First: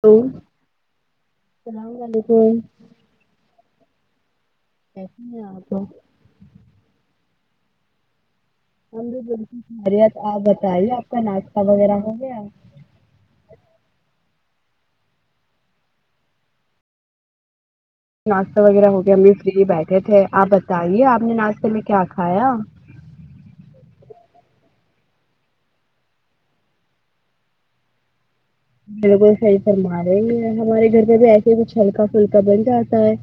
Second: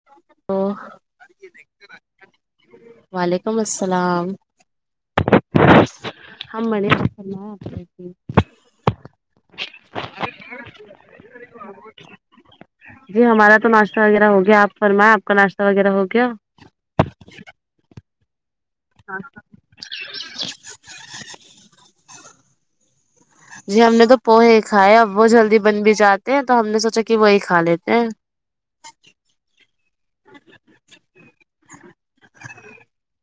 hello او اسلام علیکم وعلیکم السلام کیسی ہیں آپ [inaudible] ہم بھی بالکل خیریت آپ بتائیے آپ کا ناشتہ وغیرہ ہو گیا جی ہمارا تو ناشتہ وغیرہ ہو گیا آپ فرمائیں آپ کا ناشتہ وغیرہ ہو گیا ناشتہ وغیرہ ہو گیا ہم بھی فری بیٹھے تھے آپ بتائیے آپ نے ناشتے میں کیا کھایا جی ہم نے تو پوہے ہی کھائے ہے اب وہ جلدی بن بھی جاتے ہیں تو ہم نے سوچا کہ وہی کا لیتے ہیں جی صحیح فرما رہی ہیں ہمارے گھر میں بھی ایسے ہی کچھ ہلکا پھلکا بن جاتا ہے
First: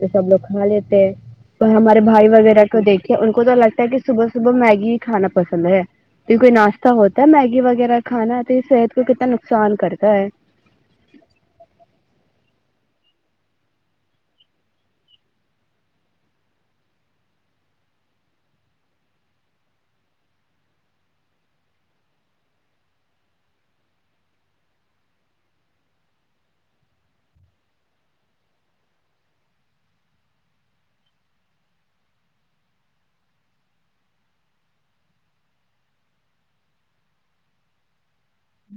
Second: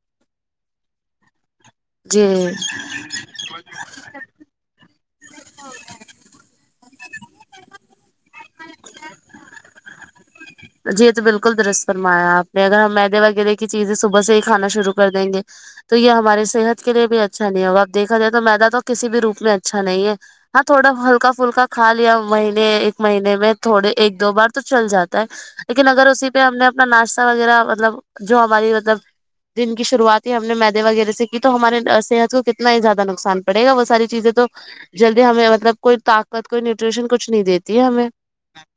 تو سب لوگ کھا لیتے ہیں تو ہمارے بھائی جی وغیرہ کو دیکھ ان کو تو لگتا ہے کہ صبح صبح میگی کھانا پسند ہے یہ کوئی ناشتہ ہوتا ہے میگی وغیرہ کھانا یہ تو صحت کو کتنا نقصان کرتا ہے جی تو بالکل درست فرمایا آپ نے اگر ہم میدے وغیرہ کی چیزیں صبح سے ہی کھانا شروع کر دیں گے تو یہ ہمارے صحت کے لیے بھی اچھا نہیں ہوگا اپ دیکھا جائے تو میدا تو کسی بھی روپ میں اچھا نہیں ہے ہاں تھوڑا ہلکا پھلکا کھا لیا مہینے ایک مہینے میں تھوڑے ایک دو بار تو چل جاتا ہے لیکن اگر اسی پہ ہم نے اپنا ناشتہ وغیرہ مطلب جو ہماری مطلب دن کی شروعات ہی ہم نے میدے وغیرہ سے کی تو ہمارے صحت کو کتنا ہی زیادہ نقصان پڑے گا وہ ساری چیزیں تو جلدی ہمیں مطلب کوئی طاقت کوئی نیوٹریشن کچھ نہیں دیتی ہے ہمیں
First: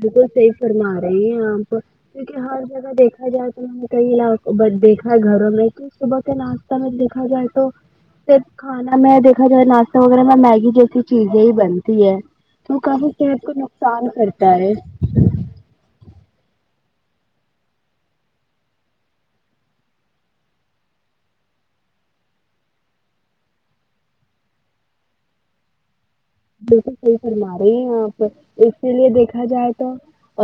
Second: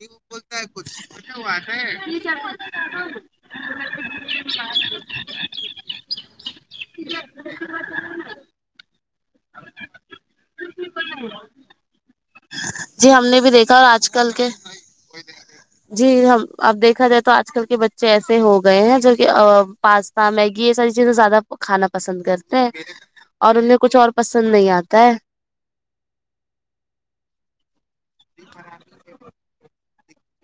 بالکل صحی فرما رہے نہیں کو کیونکہ ہر جگہ دیکھا جائے تو [unintelligible] گھروں میں صبح کے ناشتہ میں دیکھا جائے تو پھر کھانا میں دیکھا جائے ناشتہ وغیرہ میں میگی جیسی چیزیں ہی بنتی ہے وہ کافی صحت کو نقصان کرتا ہے کو [unintelligible] جی ہم اب دیکھا جائے تو آج کل کے بچے ایسے ہو گئے ہیں جو کہ پاس ہاں میگی یہ ساری چیزیں زیادہ کھانا پسند کرتے ہیں اور انہیں کچھ اور پسند نہیں آتا ہے بالکل صحیح فرما رہی ہیں آپ اسی لیے دیکھا جائے تو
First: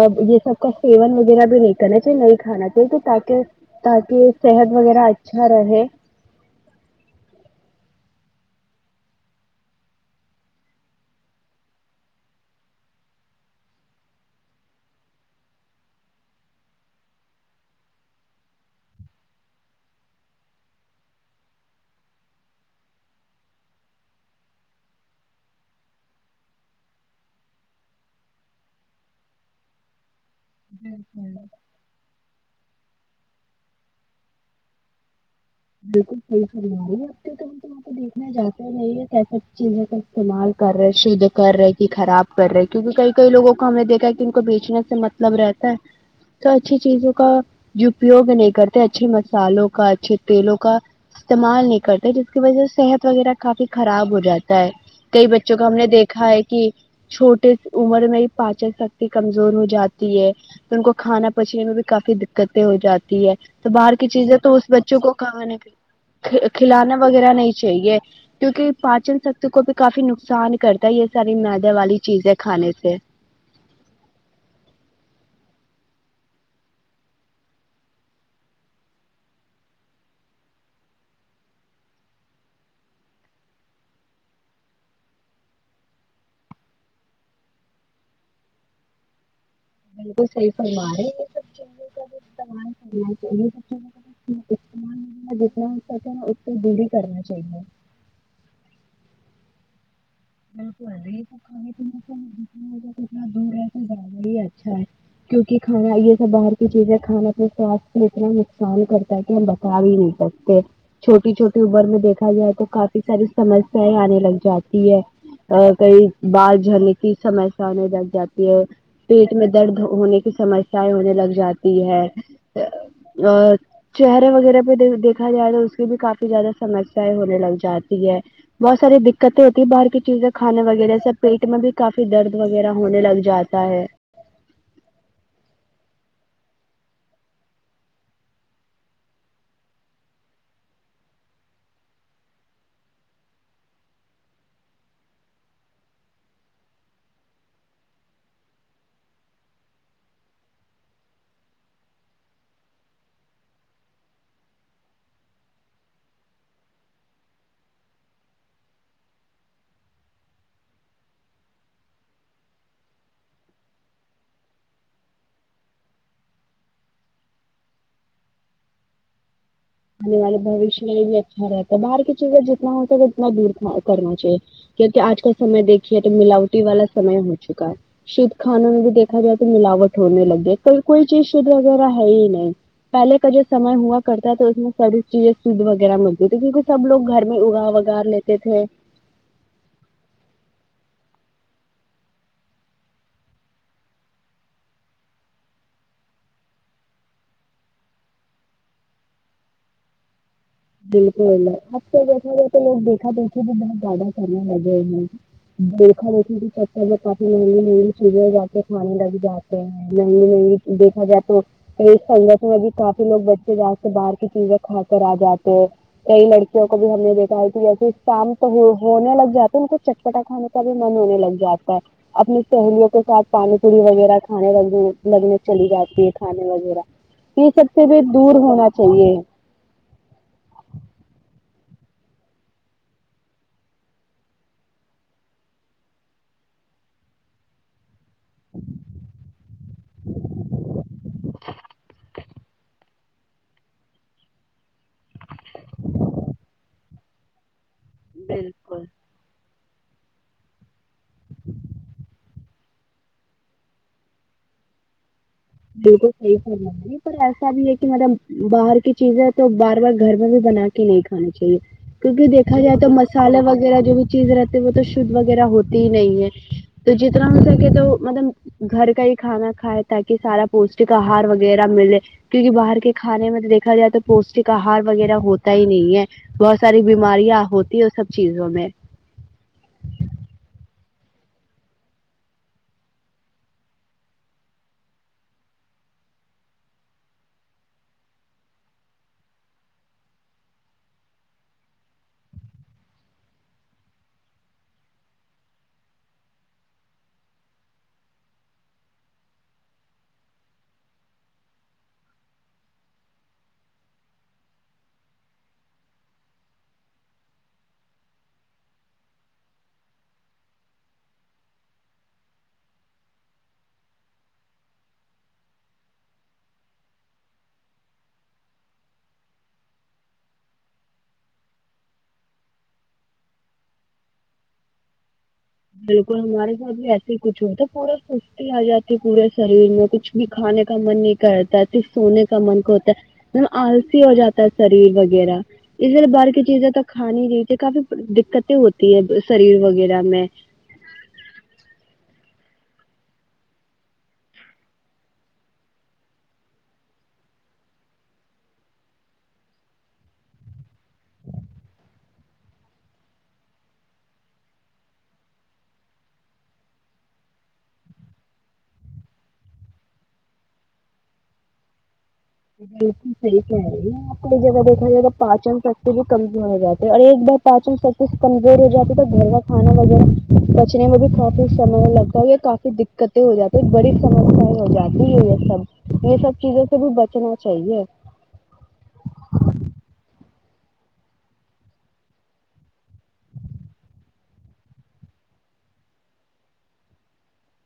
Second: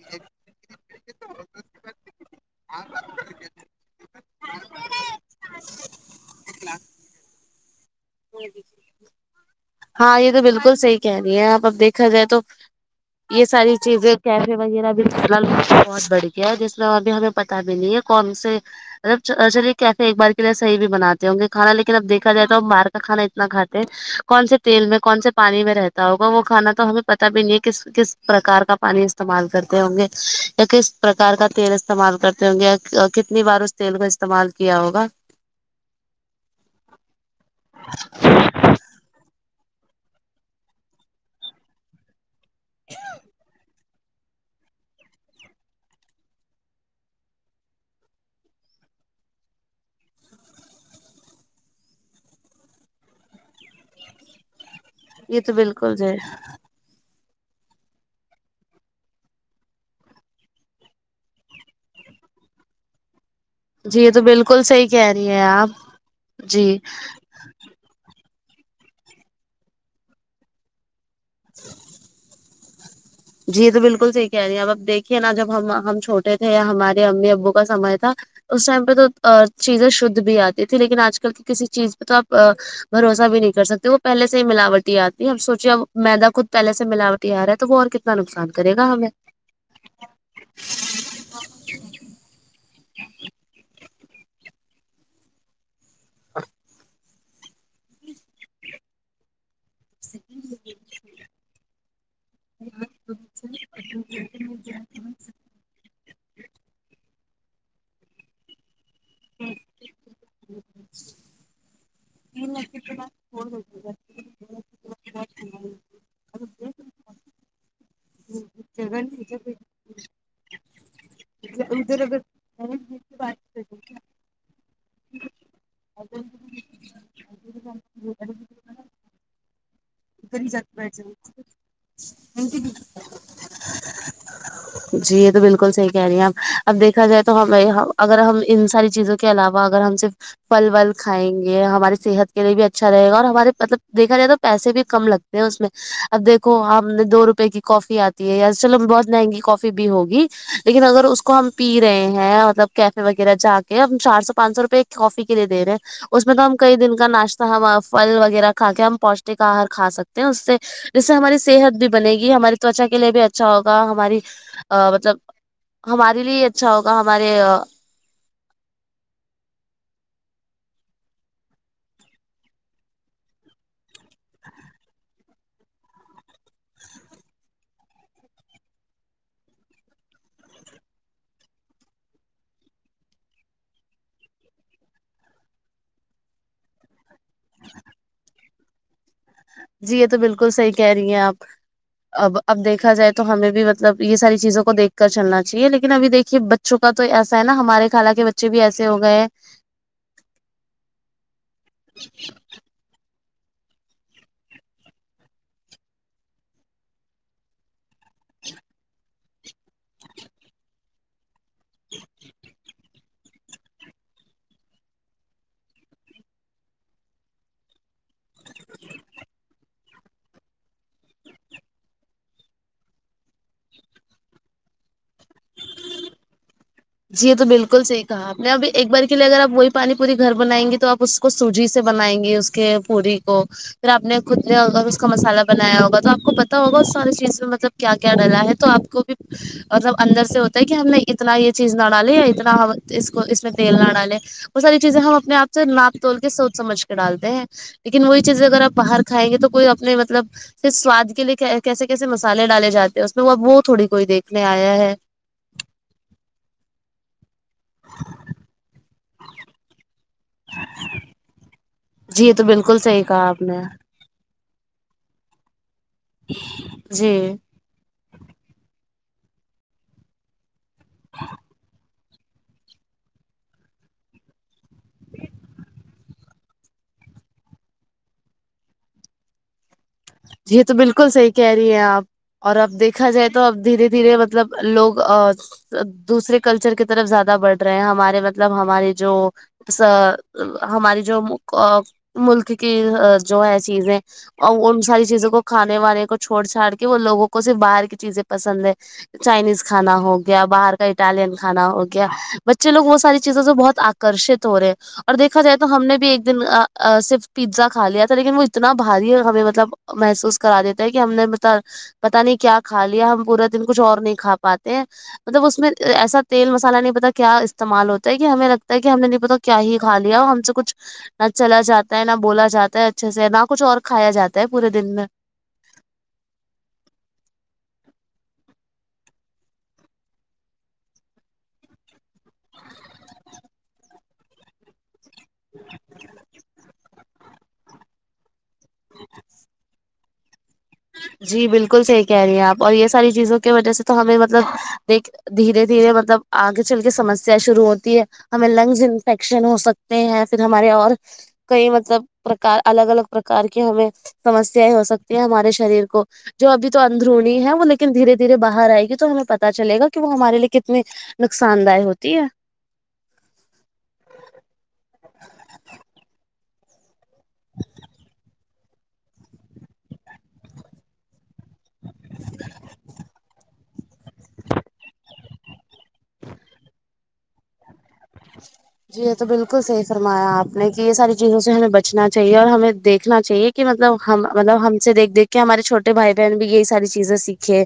اب یہ سب کا سیون وغیرہ بھی نہیں کرنا چاہیے نہیں کھانا چاہیے تاکہ تاکہ صحت وغیرہ اچھا رہے ا [inaudible] نہیں جی ہاں یہ تو بالکل صحیح کہہ رہی ہیں آپ اب دیکھا جائے تو یہ ساری چیزیں کیفے وغیرہ بے حلال بہت بڑھ گیا ہے جس میں ابھی ہمیں پتا بھی نہیں ہے کون سے ج چلیے کیسے ایک بار کے لیے صحیی بھی بنے ہوں گے کھانا لیکن اب دیکھا جائے تو ہم باہر کا کھانا اتنا کھاتے ہے کون سے تیل میں کون سے پانی میں رہتا ہوگا وہ کھانا تو ہمیں پت بھی نہیں ہے کس کس پرکار کا پانی استعمال کرتے ہوں گے یا کس پرکار کا تیل استعمال کرتے ہوں گے یا کتنی بار اس تیل کا استعمال کیا ہوگا بالکل صحیح صحیح آ رہی ہے ابتے تو ہم تو وہاں پ کو دیکھنا جاہے نہیں ہے کی سب چیزوں کا استعمال کر رہے شدھ کر رہے کی خراب کر رہے کیونکہ کئی کئی لوگوں کو ہم نے دیکھا ہے کہ ان کو بیچنے سے مطلب رہتا ہے تو اچھی چیزوں کا جو اپیوگ نہیں کرتے اچھے مسالوں کا اچھے تیلوں کا استعمال نہیں کرتے جس کی وجہ سے صحت وغیرہ کافی خراب ہو جاتا ہے کئی یہ تو بچوں کو ہم نے بالکل دیکھا ہے کہ چھوٹے عمر میں ہی پاچن شکتی کمزور ہو جاتی ہے تو ان کو کھانا پچنے میں بھی کافی دقتیں ہو جاتی ہے تو باہر جی کی یہ چیزیں تو بالکل اس بچے صحیح کہہ چوکو رہی ہیں کھانے آپ کے جی کھلانے وغیرہ فرا نہیں چاہیے کیونکہ پانچ ستو کو بھی کافی نقصان کرتا ہے یہ ساری مدے والی چیزیں کھانے سے جی یہ تو بالکل صحی کہہ رہی ہیں اب اب دیکھیے نا جب ہم ہم چھوٹے تھے یا ہمارے امی ابو کا سمے تھا اس ٹائم پہ تو چیزیں شدھ بھی آتی تھی لیکن آج کل کی کسی چیز پہ تو آپ بھروسہ بھی نہیں کر سکتی وہ پہلے ہی ملاوٹ آتی ہے اب سوچے اب میدا خود پہلے سے ملاوٹی آ رہا ہے تو وہ اور کا نقصان کرے گایں ہمیں بالکل صحیح فرمارے ہے صحیح استعمال کرنا چاہیے کیونکہ [inaudible] پیسے نا اٹھتے دے دی کرنا چاہیے صحیح ہے بالکل یہ سب کھانے پینے کا اتنا دور ہے تو زیادہ ہی اچھا ہے کیونکہ کھانا یہ سب باہر کی چیزیں ہے کھانا تو سواست کو اتنا نقصان کرتا ہے کہ ہم بتا بھی نہیں سکتے چھوٹی چھوٹی اوبر میں دیکھا یا تو کافی ساری سمسیایں آنے لگ جاتی ہے کئی کئی بال جلنے کی سمس آنے لگ جاتی ہے پیٹ میں درد ہو ہونے کی سمسیایں ہونے لگ جاتی ہے اور چہرے وغیرہ پہ دیکھا جائے تو اس کی بھی کافی زیادہ سمسیایں ہونے لگ جاتی ہے بہت ساری دقتیں ہوتی باہر کی چیزیں اتنی کھانے زیادہ بیٹھ وغیرہ سے جاؤ پیٹ میں بھی کافی درد ان کی وغیرہ ہونے لگ جاتا ہے جی یہ تو بالکل صحیح کہہ رہی ہیں آپ اب دیکھا جائے تو ہم اگر ہم ان ساری چیزوں کو کے علاوہ اگر ہم صف پھل ول کھائیں گے ہماری صحت کے لیے بھی اچھا رہے گا اور ہمارے مطلب دیکھا جائے تو پیسے بھی کم لگ اس میں اب دیکو ہم نے دو روپے کی کافی آتی ہے یار چلو بہت مہنگی کافی بھی ہوگی لیکن اگر اس کو ہم پی رہے ہیں مطلب کیفے وغیرہ جا کے ہم چار سو پانچ سو روپئے کافی کے لیے دے رہے ہیں اس میں تو ہم کئی دن کا ناشتہ ہم فھل وغیرہ کھا کے ہم پوشٹک آہار کھا سکتے ہیں اس سے جس سے ہماری صحت بھی بنے گی ہماری توچا کے لیے بھی اچھا ہوگا ہماری ا مطلب ہمارے لیے اچھا ہوگا ہمارے آنے والے بھشیہ میں بھی اچھا رہتا ہے باہر کی چیزیں جتنا ہوتا اتنا دور کرنا چاہیے کیونکہ آج کال سمے دیکھیے تو ملاوٹی والا سمے ہو چکا ہے شھ کھانوں میں بھی دیکھا جائے تو ملاوٹ ہونے لگ گی کوئی چیز شھ وغیرہ ہے ہی نہیں پہلے کا جو سمے ہوا کرتا تو اس میں ساری چیزیں شدھ وغیرہ ملتی تھی کیونکہ سب لوگ گھر میں اگا وگا لیتے تھے جی یہ تو بالکل صحیح کہہ رہی ہیں آپ اب اب دیکھا جائے تو ہمیں بھی مطلب یہ ساری چیزوں کو دیکھ کر چلنا چاہیے لیکن ابھی دیکھیے ب چھکا تو ایسا ہے نا ہمارے خال کے بچے بھی ایسے ہو گئے ہیں بالکل اب تو جیسا ہو تو لوگ دیکھا دیکھے بھی بہت زیادہ کرنے لگے دیکھا دھی بھی چچ پ ملی مل چزے جا کے کھانے لگ جاتے ہیں مہنگے مہنگے دیکھا جائے تو تو اس سگ میں بھی کافی لوگ بچے جا سے باہر کی چیزیں کھا کر آ جاتے ہیں کئی لڑکیوں کو بھی ہم نے دیکھا ہے کہ جیسے شام تو ہونے لگ جاتے ان کو چٹپٹا کھانے سبھی من ہونے لگ جاتا ہے اپنی سہیلیوں کے ساتھ پانی پوری وغیرہ کھانے لگنے لگنے چلی جاتی ہے کھانے وغیرہ جی یہ تو سب بالکل سے بھی صح کہا آپ دور نے ہونا ابھی ایک بار چاہیے کے لیے اگرپ وہی پانی پوری گھر بنائیں گی تو آپ اس کو سوجی سے بنائیں گے اس کے پوری کو پھر آپ نے خود اس کا مسالہ بنایا ہوگا تو آپ کو پتتا ہوگا اس ساری چیز میں مطلب کیا کیا ڈلا ہے تو آپ کو بھی مطلب اندر سے ہوتا ہے کہ ہم نے اتنا یہ ڈ لے یا اتنا اس کو اس میں تیل نہ ڈ لے وہت ساری چیزیں ہم اپنے آپ سے ناپ توول کے سوچ سمجھ کے ڈالتے ہیں لیکن وہی چیزیں اگر آپ باہر کائیں گے تو کوئی اپنے مطلب سواد کے لیے کیسے کیسے مسالے ڈالے جاتے ہیں اس میں وہ اب وہ تھوڑی کوئی دیکھنے آیا ہے بالک صح کر ہے پر ایسا بھی ہے کہ مطلب باہر کی چیزیں تو بار بار گھر میں بھی بنا کے نہیں کھانی چاہیے جی کیونکہ یہ دیکھا جائے بالکل تو صحیح کہا مسالے آپ نے وغیرہ جو بھی چیز رہتی وہ تو شھ وغیرہ ہوتی ہی نہیں ہے تو جتنا جی م تو مطلب گھر کا ہی کھانا کھائے تاکہ سارا پوشٹک آہار وغیرہ ملے کیونکہ باہر کے کھانے میں تو دیکا جائے تو پوشٹک آہار وغیرہ ہوتا ہی نہیں ہے بہت ساری بیماریاں ہوتی ہے سب چیزوں میں یہی تو بالکل صحیح کہہ رہی ہیں آپ اور اب دیکھا جائے تو اب دھیرے دھیرے مطلب لوگ دوسرے کلچر کی طرف زیادہ بڑھ رہے ہیں ہمارے مطلب ہمارے جو ہماری جو ملک کی جو ہے چیزیں اور ان ساری چیزوں کو کھانے وانے کو چھوڑ چھاڑ کے وہ لوگوں کو صرف باہر کی چیزیں پسند ہے چائنیز کھانا ہو گیا باہر کا اٹالین کھانا ہو گیا بچے لوگ وہ ساری چیزیں جو بہت کررشے توورے اور دیکھا جائے تو ہم نے بھی ایک دن صرف پیزا کھا لیا تھا لیکن وہ اتنا بھاری ہمیں مطلب محسوس کرا دیتا ہے کہ ہم نے ب پتا نہیں کیا کھا لیا ہم پورا دن کچھ اور نہیں کھا پاتے ہیں مطلب اس میں ایسا تیل مسالہ نہیں پتا کیا استعمال ہوتا ہے کہ ہمیں لگتا ہے کہ ہم نے نہیں پتا کیا ہی کھا لیا اور ہم سے کچھ نہ چلا جاتا ہے نہ بولا جاتا ہے اچھے سے نہ کچھ اور کھایا جاتا ہے پورے دن میں بالکل ہمارے ساتھ بھی ایسے ہی کچھ ہوتا پورا سستی آ جاتی پورے شریر میں کچھ بھی کھانے کا من نہیں کرتا سونے کا کا من کو ہوتا ہے مطلب آلسی ہو جاتا ہے شریر وغیرہ جی اھر بار کی چیزیں تو کھاانی رہ تھی کافی دقتیں ہوتی ہے شریر وغیرہ میں جی بالکل صحیح کہہ رہی ہیں آپ اور یہ ساری چیزوں کی وجہ سے تو ہمیں مطلب دیکھ دھیرے دھیرے مطلب آگے چل کے سمسیا شروع ہوتی ہے ہمیں لنگز انفیکشن ہو سکتے ہیں پھر ہمارے اور کئی مطلب پرکار الگ الگ پرکار کی ہمیں سمسیایں ہو سکتی ہیں ہمارے شریر کو جو ابھی تو اندرونی ہے وہ لیکن دھیرے دھیرے باہر آئے گی تو ہمیں پتا چلے گا کہ وہ ہمارے لیے کتنے نقصان دہ ہوتی ہے بالکل صحی کہہ رہ ہے یہ آنی جگہ دیکھا جائے تو پاچن شکتی بھی کمزور ہو جاتی ہے اور یہ پاچن سبچ کمزور ہو جاتی تو گھر کا کھانا وغیرہ بچنے میں بھی کافی سمے لگتا ہے یا کافی دقتیں ہو جاتی ایک بڑی سمسیا ہو جاتی ہے یہ سب یہ سب چیزوں سے بھی بچنا چاہیے ہوں جی یہ تو بالکل صحیح فرمایا آپ نے کہ یہ ساری چیزوں سے ہمیں بچنا چاہیے اور ہمیں دیکھنا چاہیے کہ مطلب ہم مطلب ہم سے دیکھ دھ کے ہمارے چھوٹے بھائی بہن بھی یہی ساری چیزیں سیکھے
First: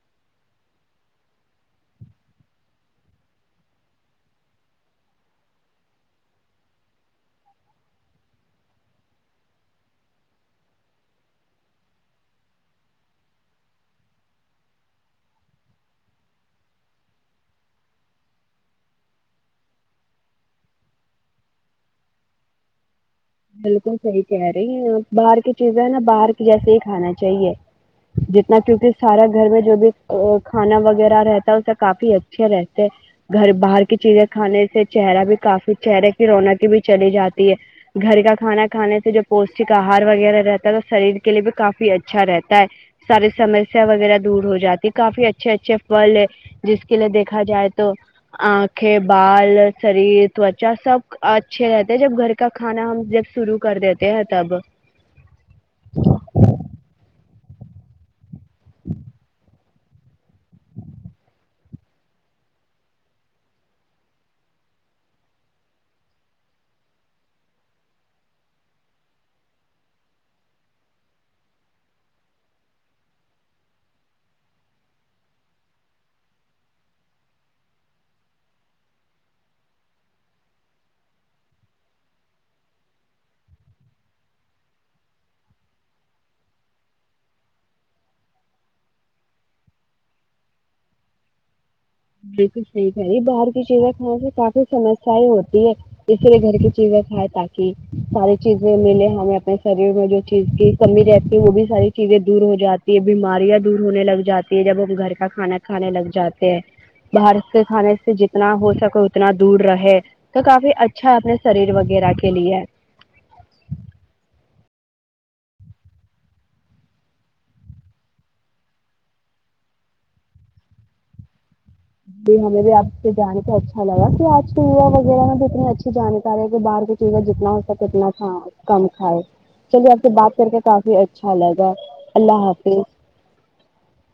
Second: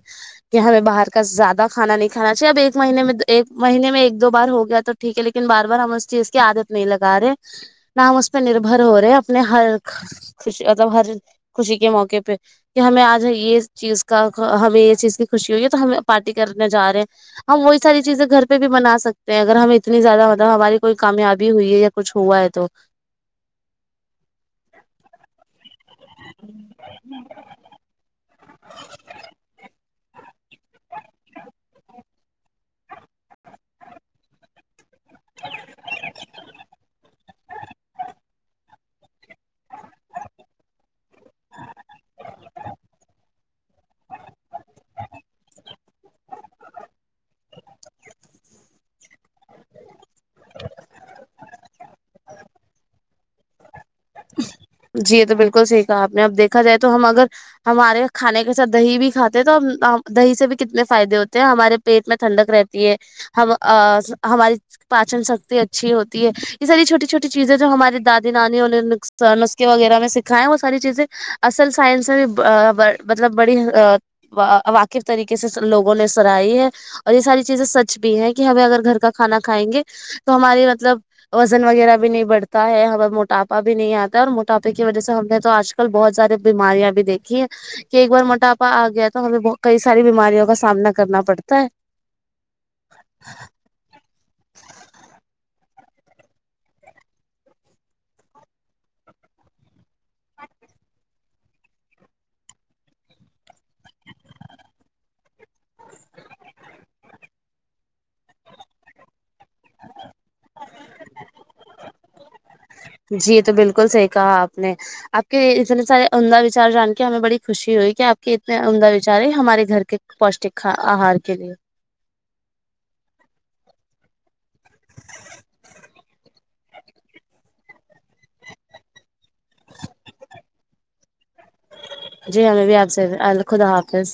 کہ ہمیں باہر کا زیادہ کھانا نہیں کھانا چاہیے اب ایک مہینے میں ایک مہینے میں ایک دو بار ہو گیا تو ٹھیک ہے لیکن بار بار ہم اس چیز کی عادت نہیں لگا رہے ن ہم اس پہ نربھر ہو رہے اپنے ہر خوش مطلب ہر خوشی کے موقع پہ کہ ہمیں آج یہ چیز کا ہمیں یہ چیز کی خوشی ہوئی ہے تو ہم پارٹی کرنے جا رہے ہیں ہم وہی ساری چیزیں گھر پہ بھی بنا سکتے ہیں اگر ہم اتنی زیادہ متاب ہماری کوئی کامیابی ہوئی ہے یا کچھ ہوا ہے تو بالکل صحیح کہہ رہی ہیں آپ باہر کی چیزیں ہے نا باہر کے جیسے ہی کھانا چاہیے جتنا کیونکہ سارا گھر میں جو بھی کھانا وغیرہ رہتا ہے اس سے کافی اچھے رہتے گھر باہر کی چیزیں کھانے سے چہرہ بھی کافی چہرے کی رونقی بھی چلی جاتی ہے گھر کا کھانا کھانے سے جو پوشٹک آہار وغیرہ رہتا ہے تو شریر کے لیے بھی کافی اچھا رہتا ہے ساری سمسیا وغیرہ دور ہو جاتی کافی اچھے اچھے فل ہے جس کے لیے دیکھا جائے تو آنکھیں بال شریر تچا سب اچھے رہتے جب گھر کا کھانا ہم جب شروع کر دیتے ہیں تب جی یہ تو بالکل سیکھا آپ نے اب دیکھا جائے تو ہم اگر ہمارے کھانے کے ساتھ دہی بھی کاتے تو دہی سے بھی کتنے فائدے ہوتے ہیں ہمارے پیٹ میں ٹھنڈک رہتی ہے ہم ہماری پاچن سکتی اچھی ہوتی ہے یہ ساری چھوٹی چھوٹی چیزیں جو ہماراری دادی نانیوں نسخے وغیرہ میں سکھائےیں وہ ساری چیزیں اصل سائنس میں بھی مطلب بڑی واقف طریقے سے لوگوں نے سرائی ہے اور یہ ساری چیزیں سچ بھی ہیں کہ ہمیں اگر گھر کا کھانا کھائیں گے تو ہماری مطلب وزن وغیرہ بھی نہیں بڑھتا ہے ہم موٹاپا بھی نہیں آتا اور موٹاپے کی وجہ سے ہم نے تو آج کل بہت ساری بیماریاں بھی دیکھی ہیں کہ ایک بار موٹاپا آ گیا تو ہمیں کئی ساری بیماریوں کا سامنا کرنا پڑتا ہے بالکل ییک ہے یہ باہر کی چیزیں کھانے سے کافی سمسیا ہوتی اس لیے گھر کی چیزیں کھائائے تاکہ ساری چیزیں ملیں ہمیں اپنے شریر میں جو چیز کی کمی رہتی ہے وہ بھی ساری چیزیں دور ہو جاتی یہ بیماریاں دور ہونے لگ جاتی ہے جب ہم گھر کا کھانا کھانے لگ جاتے ہیں باہر کے کھانے سے جتنا ہو سکے اتنا دور رہے تو کافی اچھا اپنے شریر وغیرہ کے لیے جی تو بالکل صحیح کہا آپ نے آپ کے اتنے سارے عمدہ وچار جان کے ہمیں بڑی خوشی ہوئی کہ آپ کے اتنے عمدہ وچار ہے ہمارے گھر کے پوشٹک کھا ا ہر کے ج ہمیں بھی آپ سے جان کو اچھا لگا کہ آج کے یوا وغیرہ میں بھی اتنی اچھی جانکاری کہ باہر کے ہے جتنا ہو سکے اتنا کم کھائے چلیے آپ سے بات کر کے کافی اچھا لگا جی اللہ ہمیں بھی حافظ آپ سے ال خدا حافظ